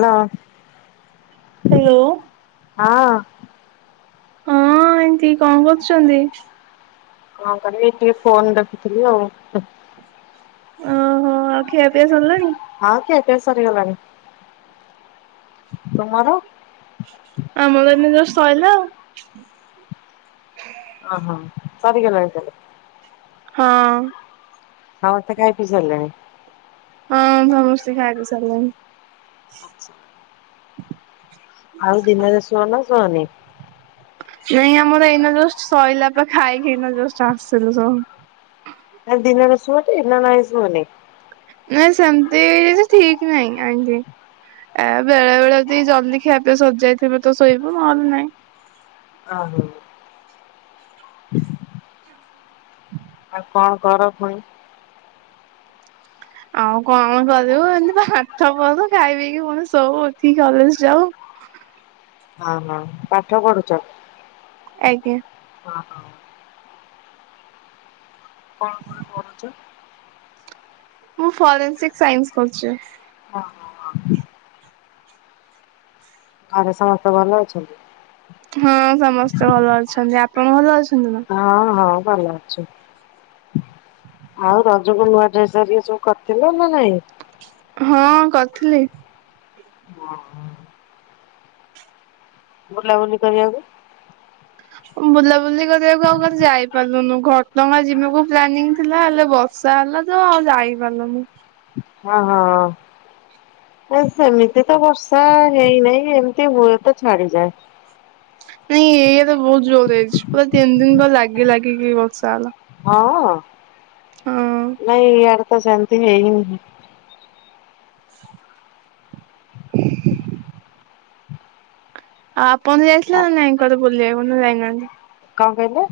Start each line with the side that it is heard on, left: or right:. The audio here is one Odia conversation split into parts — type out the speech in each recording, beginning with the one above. left: ହଁ।
right: ହେଲୋ‌।
left: ହଁ।
right: ହଁ ଆଣ୍ଟି କଣ କରୁଛନ୍ତି?
left: କଣ କରିବି ଏଇଟି ଟିକେ ଫୋନ୍ ଦେଖୁଥିଲି ଆଉ।
right: ଓ ହୋ ଆଉ ଖିଆ ପିଆ ସରିଲାଣି?
left: ହଁ ଖିଆ ପିଆ ସରିଗଲାଣି ତମର?
right: ଆମର ଏଇନେ ଜଷ୍ଟ୍ ସଇଲା ଆଉ।
left: ଓ ହୋ ସରିିଗଲାଣି ତାହେଲେ?
right: ହଁ।
left: ସମସ୍ତେ ଖାଇ ପି ସାରିଲେଣି?
right: ହଁ ସମସ୍ତେ ଖାଇ ପି ସାରିଲେଣି।
left: ଅଛା। ଆଉ ଦିନେରେ ଶୁଅନା ଶୁଅନି?
right: ନାଇଁ ଆମର ଏଇନା ଜଷ୍ଟ୍ ସଇଲା ପା ଖାଇକି ଏଇନା ଜଷ୍ଟ୍ ଆସୁଥିଲୁ ସବୁ।
left: ଆଉ ଦିନେରେ ଶୁଅଟି ନାଁ ନାହିଁ ଶୁଅନି?
right: ନାଁ ସେମତି କିଛି ଠିକ୍ ନାହିଁ ଆଣ୍ଟି। ଏ ବେଳେ ବେଳେ ଯଦି ଜଲଦି ଖିଆ ପିଆ ସରିଯାଇଥିବ ତ ଶୋଇବୁ ନହେଲେ ନାଇଁ।
left: ଓ ହୋ। ଆଉ କଣ କର ପୁଣି?
right: ଆଉ କଣ କରିବୁ ଏମିତି ପାଠ ପଢୁ ଖାଇ ପିଇକି ପୁଣି ଶୋଉ ଉଠିକି କଲେଜ୍ ଯାଉ।
left: ହଁ ହଁ ପାଠ ପଢୁଛ?
right: ଆଜ୍ଞା।
left: ଓ ହୋ। କଣ କଣ ପଢୁଛ?
right: ମୁଁ ଫରେନ୍ସିକ୍ ସାଇନ୍ସ୍ କରୁଛି।
left: ଓ ହୋ। ଘରେ ସମସ୍ତେ ଭଲ ଅଛନ୍ତି?
right: ହଁ ସମସ୍ତେ ଭଲ ଅଛନ୍ତି ଆପଣ ଭଲ ଅଛ
left: ହଁ ହଁ ଭଲ ଅଛୁ। ଆଉ ରଜକୁ ନୂଆ ଡ୍ରେସ୍ ଘରିଆ ସବୁ କରିଥିଲ ନା ନାହିଁ?
right: ହଁ କରିଥିଲି।
left: ଓ ହୋ। ବୁଲାବୁଲି କରିବାକୁ
right: ବୁଲାବୁଲି କରିବାକୁ ଆଉ କୁଆଡେ ଯାଇ ପାରିଲୁନୁ ଘଟ ଗାଁ ଯିବାକୁ ପ୍ଲାନିଂ ଥିଲା ହେଲେ ବର୍ଷା ହେଲା ତ ଆଉ ଯାଇ ପାରିଲୁନୁ।
left: ହଁ ହଁ। ନା ସେମିତି ତ ବର୍ଷା ହେଇ ନାହିଁ ଏମିତି ହୁଏ ତ ଛାଡିଯାଏ। ହ [inaudible]
right: ନାଇଁ ଏଇଆଡେ ବହୁତ ଜୋରେ ହେଇଛି ପୁରା ତିନି ଦିନ ପୁରା ଲାଗି ଲାଗିକି ବର୍ଷା ହେଲା।
left: ହଁ
right: ହଁ ଆଉ
left: ନାଇଁ ଇଆଡେ ତ ସେମିତି ହେଇନି।
right: [inaudible] ଆଉ ଆପଣ ଯାଇଥିଲେ
left: କଣ
right: ନା ନାହିଁ କୁଆଡେ ବୁଲିବାକୁ ନା ଯାଇ ନାହାନ୍ତି?
left: କଁ କହିଲେ?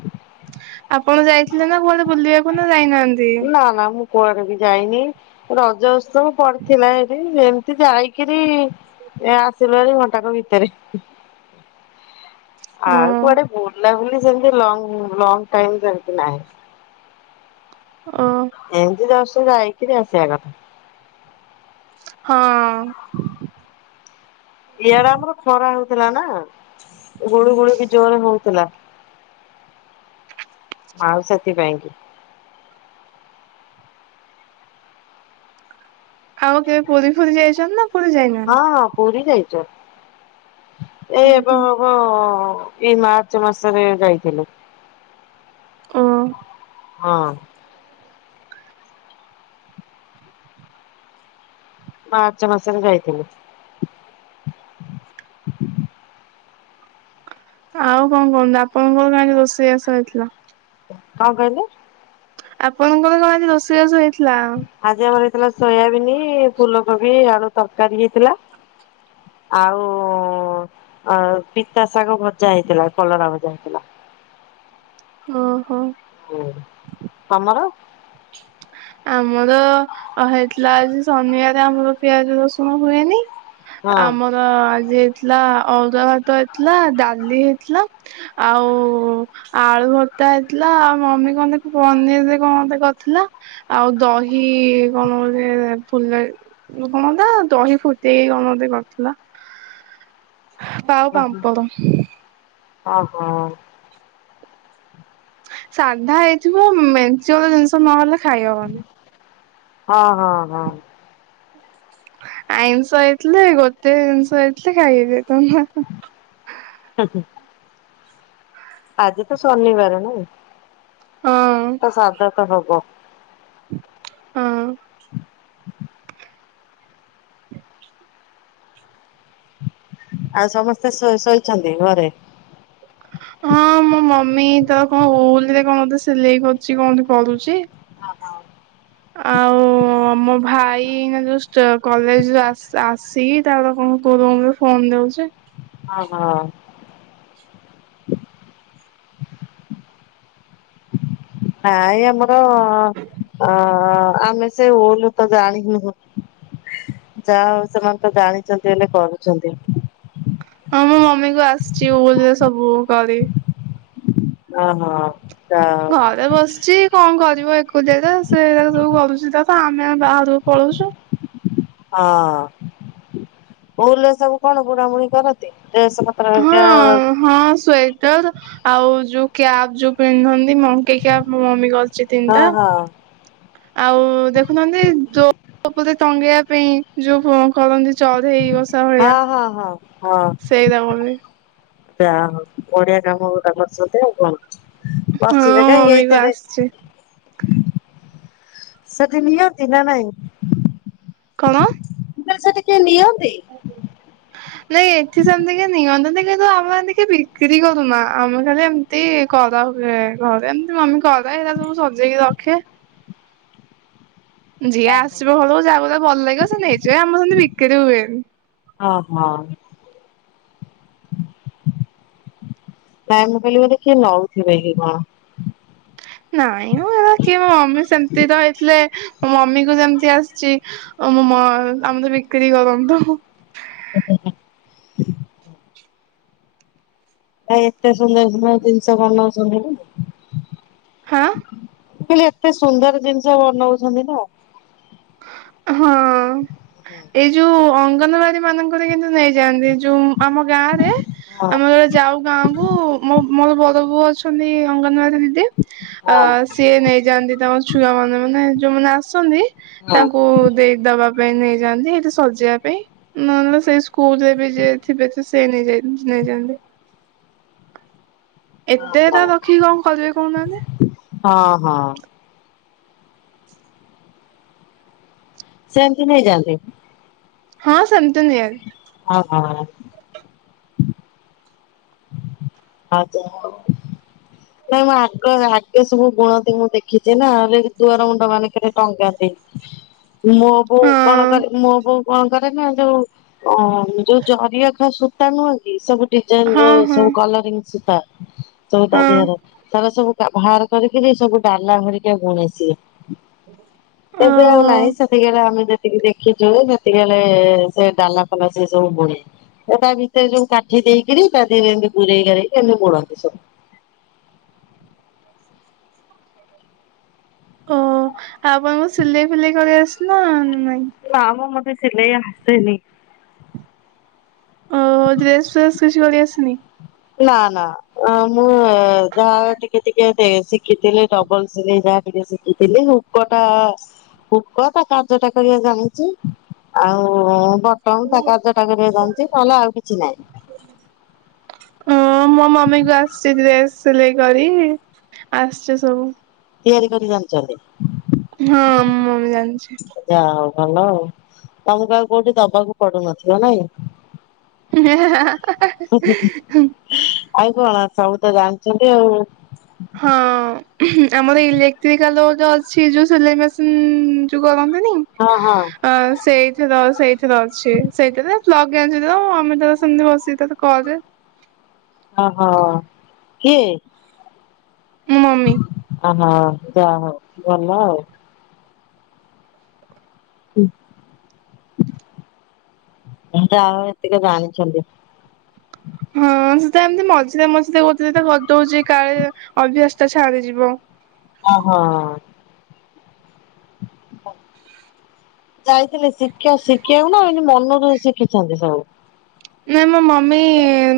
right: ଆପଣ ଯାଇଥିଲେ ନା କୁଆଡେ ବୁଲିବାକୁ ନା ଯାଇନାହାନ୍ତି?
left: ନା ନା ମୁଁ କୁଆଡେ ବି ଯାଇନି ରଜ ଉତ୍ସବ ପଡିଥିଲା ଏଇଠି ଯେମ ଏମିତି ଯାଇକିରି ଆସିଲୁ ଭାରି ଘଣ୍ଟାକ ଭିତରେ।
right: ଓ
left: ଆଉ କୁଆଡେ ବୁଲା ବୁଲି ସେମିତି ଲଙ୍ଗ୍ ଲଙ୍ଗ୍ ଟାଇମ୍ ସେମିତି ନାହିଁ।
right: ହଁ
left: ଏମିତ ଜଷ୍ଟ ଯାଇଥିଲି ଅପେକ୍ଷା କରି
right: ହଁ।
left: ଇଆଡେ ଆମର ଖରା ହଉଛି ଥିଲା ନା ଗୁଳୁ ଗୁଳି ବି ଜୋରେ ହଉଥିଲା। ଆଉ ସେଥିପାଇଁ କି
right: ଆଉ କେବେ ପୁରୀ ଫୁରୀ ଯାଇଛନ୍ତି ନା? ପୁରୀ
left: ହଁ
right: ଯାଇନାହାନ୍ତି?
left: ହଁ ପୁରୀ ଯାଇଛ ଏଇଏବେ ହବ ଏଇ ମାର୍ଚ୍ଚ ମାସରେ ଯାଇଥିଲୁ।
right: ଓ।
left: ହଁ। ମାର୍ଚ୍ଚ ମାସରେ ଯାଇଥିଲି।
right: ଆଉ କଣ କହନ୍ତୁ, ଆପଣଙ୍କ ଘରେ କଣ ରୋଷେଇ ଆସ ହେଇଥିଲା?
left: କଣ କହିଲେ?
right: ଆପଣଙ୍କର କଣ ଆଜି ରୋଷେଇବାସ ହେଇଥିଲା?
left: ଥିଲା ସୋୟାବିନ୍ ଫୁଲକୋବି ଆଳୁ ତରକାରୀ ହେଇଥିଲା। ଆଉ ଅ ପିତା ଶାଗ ଭଜା ହେଇଥିଲା କଲରା ଭଜା ହେଇଥିଲା। [inaudible]
right: ଓ ହୋ।
left: ହଁ ତମର?
right: [inaudible] ଆମର ହେଇଥିଲା ଆଜି ଶନିବାରେ ଆମର ପିଆଜ ରସୁଣ ହୁଏନି
left: ହଁ
right: ଆମର ଆଜି ଥିଲା ଅରୁଆ ଭାତ ହେଇଥିଲା ଡାଲି ହେଇଥିଲା ଆଉ ଆଳୁ ଭ ତା ହେଇଥିଲା ଆଉ ମମି କଣ ତାର ପନିର କଣ ଗଟେ କରି ଥିଲା ଆଉ ଦହି କଣ ଗଟେ ଫୁଲ କଣ ଦହି ଫୁ ଦେଇ କଣ ଗଟେ କରିଥିଲା।
left: [inaudible]
right: ପାଉ ପାମ୍ପଡ଼।
left: ଓ ହୋ।
right: ସାଧା ହେଇଥିବ ମେଞ୍ଚେ ଗୁରେ ଜିନିଷ ନହେଲେ ଖାଇ ହବନି।
left: ହଁ ହଁ ହଁ।
right: ଆଇଁଷ ହେଇଥିଲେ ଗୋଟେ ଜିନିଷ ହେଇଥିଲେ ଖାଇ ହେଇଯାଇଥାନ୍ତା।
left: ଆଜି ତ ଶନିବାର ନାଇ
right: ହଁ
left: ତ ସାଦ ତ ହବ
right: ହଁ।
left: [inaudible] ଆଉ ସମସ୍ତେ ଶୋଇଛନ୍ତି ଘରେ?
right: ହଁ ମୋ ମମି ତ କଣ ଓଲରେ କଣ ମ ସିଲେଇ କରୁଛି, କଣ କରୁଛି ଆଉ ଓ ମୋ ଭାଇ ନା ଯୋଉ କଲେଜ ଆସି ତା ଲୋକ କ ଫୋନ ନଉଛ
left: ହଁ ହଁ। ହଁ ଏଇ ଆମର ହ ଆମେ ସେ ହଲୁ ତ ଜାଣିନୁ ଯାହାଉ ସେମାନେ ତ ଜାଣିଛନ୍ତି ବୋଲିଲେ କରୁଛନ୍ତି
right: ହଁ ମ ମମି କୁ ଆସିଛିରେ ସବୁ କରି
left: ହ ହଁ।
right: ଘରେ ବସିଛି କଣ କର ଯ ଏକୁ ଯାଇ ସୋ ସବୁ ଗଲୁଛି, ତ ତ ଆମେ ବାହାରକୁ ପଳଉଛୁ।
left: ହଁ ଭଲ ସବୁ କଣ ବୁଣା ବୁଣି କରନ୍ତି? ଡ୍ରେସ ପତ୍ର ହକା
right: ହଁ ହଁ [unintelligible] ଆଉ ଯୋଉ କ୍ୟାପ୍ ଯୋଉ ପିନ୍ଧନ୍ତି ମଙ୍କି କ୍ୟାପ ମୋ ମମି
left: ହଁ
right: ତିନିଟା
left: ହଁ।
right: ଆଉ ଦେଖୁନାହାନ୍ତି ଯୋ କପୁଲି ରେ ଟଙ୍ଗେଇବା ପାଇଁ ଯୋଉ କରନ୍ତି ଚଢ଼େଇ ବସ୍
left: ହଁ ହଁ ହଁ।
right: ସେଇଦାମବି
left: ଡ୍ୟାମ ପଡିଆ କାମ ଗୋଟା କରଛନ୍ତି ଆଉ କଣ
right: ହଁ
left: ବସି ବେ କାହିଁକି
right: ମମିକୁ
left: ଏଇଥରେ
right: ଆସିଛି।
left: ସେଥି ନିଅତି ନା ନାଇ।
right: କଣ?
left: ସେଠି କିଏ ନିଅ
right: ନାଇ ଏଠି ସେମିତି କେଇ ନିଅନ୍ତିନି। କିନ୍ତୁ ଆମେ ହେମିତି ବିକ୍ରି କରୁନା ଆମେ ଖାଲି ଏମତି କରା ହୁଏ ଘରେ ଏମତି ମମି କ କରେ ହେରା ସବୁ ସଜେଇକି ରଖେ। ଯିଏ ଆସିବ ଘଳକୁ ଯାକୁ ଯାହା ଭଲ ଲାଗିବ ସେ ନେଇଯିବେ ଆମର ସେମିତି ବିକ୍ରି ହୁଏନି।
left: ହଁ ହଁ। ନାଇ ମୁଁ କହିଲି ବୋଧେ କିଏ ନଉଥିବେ କି କଣ?
right: ନାଇଁ ମ ହେରା କି ମୋ ମମି ସେମିତି ତ ହେଇଥିଲେ ମୋ ମମି କୁ ଯେମିତି ଆସିଛି ଆମ ମ ଆମେ ତ ବିକ୍ରି କରନ୍ତୁ।
left: ହୁଁ ହୁଁ ହଁ। ଏତେ ସୁନ୍ଦର ସୁନ୍ଦର ଜିନିସ ବନଉଛନ୍ତି ନା।
right: ହଁ।
left: କହିଲି ଏତେ ସୁନ୍ଦର ଜିନିଷ ବନଉଛନ୍ତି ତ।
right: ହଁ ଏଇ ଯୋଉ ଅଙ୍ଗନାବାଡି ମାନଙ୍କରେ କିନ୍ତୁ ନେଇଯାଆନ୍ତି ଯୁ ଆମ ଗାଁ ରେ
left: ହଁ
right: ଆମେ ଯାଉ ଗାଁ କୁ ମୋ ମୋର ବଡ ବୋଉ ଅଛନ୍ତି ଅଙ୍ଗନବାଡ଼ି ଦିଦି ଅ ସିଏ ନେଇଯାଆନ୍ତି ତମ ଛୁଆ ମାନେ ମାନେ ଯୋଉମାନେ ଆସନ୍ତି
left: ହଁ।
right: ଓ ଦେଇ ଦବା ପାଇଁ ନେଇଯାନ୍ତି ହେଠି ସଜେଇବା ପାଇଁ ନହେଲେ ସେଇ ସ୍କୁଲ ରେ ବି ଯିଏ ଥିବେ ସେ ନେଇଯାଇ ନେଇଯାଆନ୍ତି।
left: [inaudible]
right: ଏତେ
left: ଓହୋ।
right: ଟା ରଖିକି କଣ କରିବେ କହୁନାହାନ୍ତି?
left: ହଁ ହଁ। ସେମିତି ନେଇଯାନ୍ତି।
right: ହଁ ସେମିତି ନିଅନ୍ତି।
left: ହଁ ହଁ। ଆଜା ନାଇଁ ମୁଁ ଆଗଆଗେ ସବୁ ବୁଣତି ମୁଁ ଦେଖିଛି ନହେଲେ ଦୁଆର ମୁଣ୍ଡ ମାନଙ୍କରେ ଟଙ୍ଗାନ୍ତି। ମୋ ବୋଉ କଣ
right: ହଁ
left: କରେ ମୋ ବୋଉ କଣକରେ ନା ଯୋଉ ଯୋଉ ଜରିଅଖା ସୂତା ନୁହକି ସବୁ ଡିଜାଇନ
right: ହଁ
left: ଯୋଉ
right: ହଁ
left: ସବୁ କଲରୀଙ୍ଗ ସୂତା ସବୁ ତା
right: ହଁ
left: ଦିହରେ ତାରା ସବୁ ବାହାର କରି କି ସବୁ ଡାଲା ହରିକା ବୁଣେ ସିଏ। ଏବେ ଆଉ
right: ଓହୋ
left: ନାହିଁ ସେଠିକାରେ ଆମେ ଯେ ଯେତିକି ଦେଖିଛୁ ସେତିବେଳେ ସେ ଡାଲା ଫାଲା ସେ ସବୁ ବୁଣେ ସେଟା ଭିତରେ ଯୋଉ କାଠି ଦେଇକିରି ସୂତା ଦେଇ ଗୁରଇଗାରେଇ ଏମତି ବୁଣତି ସବୁ।
right: ଓ ଆପଣଙ୍କୁ ସିଲେଇ ଫିଲେଇ କରି ଆସ ନା ନାଇଁ
left: ନାମ ମୋତେ ସିଲେଇ ଆସେନି
right: ଓ ହୋ ଡ୍ରେସ ଫ୍ରେସ କିଛି କରିଆସେନି?
left: ନା ନା ମୁଁ ଯାହା ଟିକେ ଟିକେ ଶିଖିଥିଲି ଡବଲ ସିଲେଇ ଯା ଟିକେ ଶିଖିଥିଲି ହୁକ ଟା ହୁକ ତା କାଜ ଟା କରିବା ଜାଣିଚି। ଆଉ ବଟମ୍ ତା କାଜ ଟା କରିବା ଜାଣିଚି ନହେଲେ ଆଉ କିଛି ନାଇଁ।
right: ଓ ମୋ ମମିକୁ ଆସୁଚି ଡେସ୍ ସିଲେଇ କରି ଆସୁଚି ସବୁ।
left: ତିଆରି କରି ଜାଣିଚନ୍ତି?
right: ହଁ ମମି ଜାଣିଚି।
left: ଯାହା ହଉ ଭଲ ଆଉ ତମକୁ ଆଉ କୋଉଠି ଦବାକୁ ପଡୁନଥିବ ନାଇଁ?
right: ହେ ହାଁ ହେଁ ହାଁ ହୁଁ।
left: ଆଉ କଣ ସବୁ ତ ଜାଣିଚନ୍ତି ଆଉ।
right: ହୁଁ ଆମର ଇଲେଟ୍ରିକାଲ ଯୋଉ ଗୋଟେ ଅଛି ଯୋଉ ସିଲେଇ ମେସିନ ଯୋଉ କରନ୍ [unintelligible]
left: ହଁ ହଁ
right: ଆ ସେଇଥିର ସେଇଥିରେ ଅଛି ସେଇଥିରେ ପ୍ଲକ୍ ଗେଞ୍ଜି ଦେବ ମମି ତାର ସେମତି ବସିକି କରେ।
left: ଓଃ ହୋ କିଏ?
right: ମୋ ମମି।
left: ହଁ ଯାହା ହଉ ଭଲ ଆଉ। ହୁଁ। ଯାହା ହଉ ଏତିକ ଜାଣିଛନ୍ତି।
right: ହଁ ସେ ତ ଏମିତି ମଝିରେ ମଝିରେ ଗୋଟେ ଦିଟା କରି ଦେଉଚି କାଳେ ଅଭ୍ୟାସ ଟା ଛାଡିଯିବ।
left: ଅଁ ହୋ। ଯାଇଥିଲେ ଶିଖା ଶିଖିବାକୁ ନା ଏମିତି ମନରୁ ଶିଖିଚିନ୍ତି ସବୁ?
right: ନାଇଁ ମୋ ମମି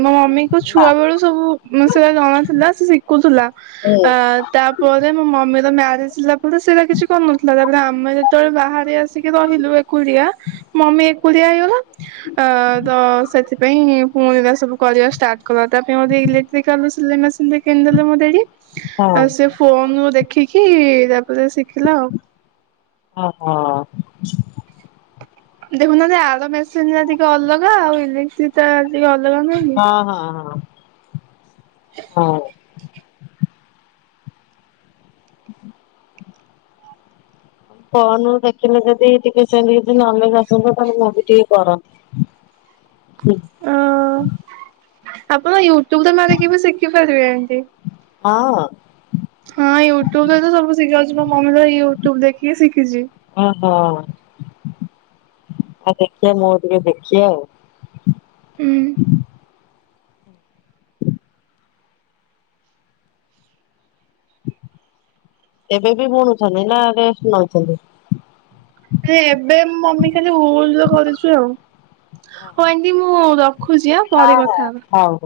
right: ମୋ ମମିକୁ
left: ନା
right: ଛୁଆବେଳୁ ସବୁ ଉଁ ସେରା ଜଣା ଥିଲା। ସେ ଶିଖୁଥିଲା
left: ହୁଁ
right: ଆ ତା ପରେ ମୋ ମମିର ମ୍ୟାରେଜ ହେଲା। ସେଟା ସେରା କିଛି କରୁନଥିଲା ତା ପରେ ଆମେ ଯେତେବେଳେ ବାହାରେ ଆସିକି ରହିଲୁ ଏକୁଟିଆ। ମମି ଏକୁଟିଆ ହେଇଗଲା ଆ ତ ନାଇଁ ପୁଣି ଏରା ସବୁ କରିବା ଷ୍ଟାଟ କଲା ତା ପାଇଁ ଗୋଟେ ଇଲେଟ୍ରିକାଲ ସିଲେଇ ମେସିନ ଦେ କିଣି ଦେଲେ ମୋ ଡାଡି। ଆଉ
left: ହଁ।
right: ସେ ଫୋନ ରୁ ଦେଖି ଖି ତା ପରେ ଶିଖିଲା ଆଉ।
left: ଓହୋ
right: ଦେଖୁନାହାନ୍ତି ଆର ମେସିନ ରା ଟିକେ ଅଲଗା ଆଉ ଇଲେଟ୍ରିକାଲ ଟିକେ ଅଲଗା ନୁହେଁ କି?
left: ହଁ ହଁ ହଁ ହଁ। ଫୋନ ରୁ ଦେଖିଲେ ଯଦି ଟିକେ ସେମିତି କିଛି ନଲେଜ ଆସନ୍ତା। ତାହେଲେ ମୁଁ ବି ଟିକେ କରନ୍ତି।
right: ଅ
left: ହୁଁ।
right: ଆପଣ ୟୁଟ୍ୟୁବରେ ମାରିକି ବି ଶିଖିପାରିବେ ଏମିତି।
left: ହଁ।
right: ହଁ ୟୁଟ୍ୟୁବରେ ତ ସବୁ ଶିଖା ଯାଉଚି। ମୋ ମମି ତାର ୟୁଟ୍ୟୁବ ଦେଖି ଶିଖିଚି।
left: ଓଃହୋ। ଆଉ ଦେଖିବା ମୁଁ ଟିକେ ଦେଖିବି ଆଉ। ଏବେ ବି ବୁଣୁଛନ୍ତି ନା ରେଷ୍ଟ୍ ନଉଚନ୍ତି।
right: ନାଇଁ ଏବେ ମମି ଖାଲି ଉଲ୍ ର କରିଚୁ ଆଉ। ହଉ ଆଣ୍ଟି ମୁଁ ରଖୁଚି ଆଁ
left: ହଁ
right: ପରେ
left: ହଁ
right: କଥା ହେବା।
left: ହଉ।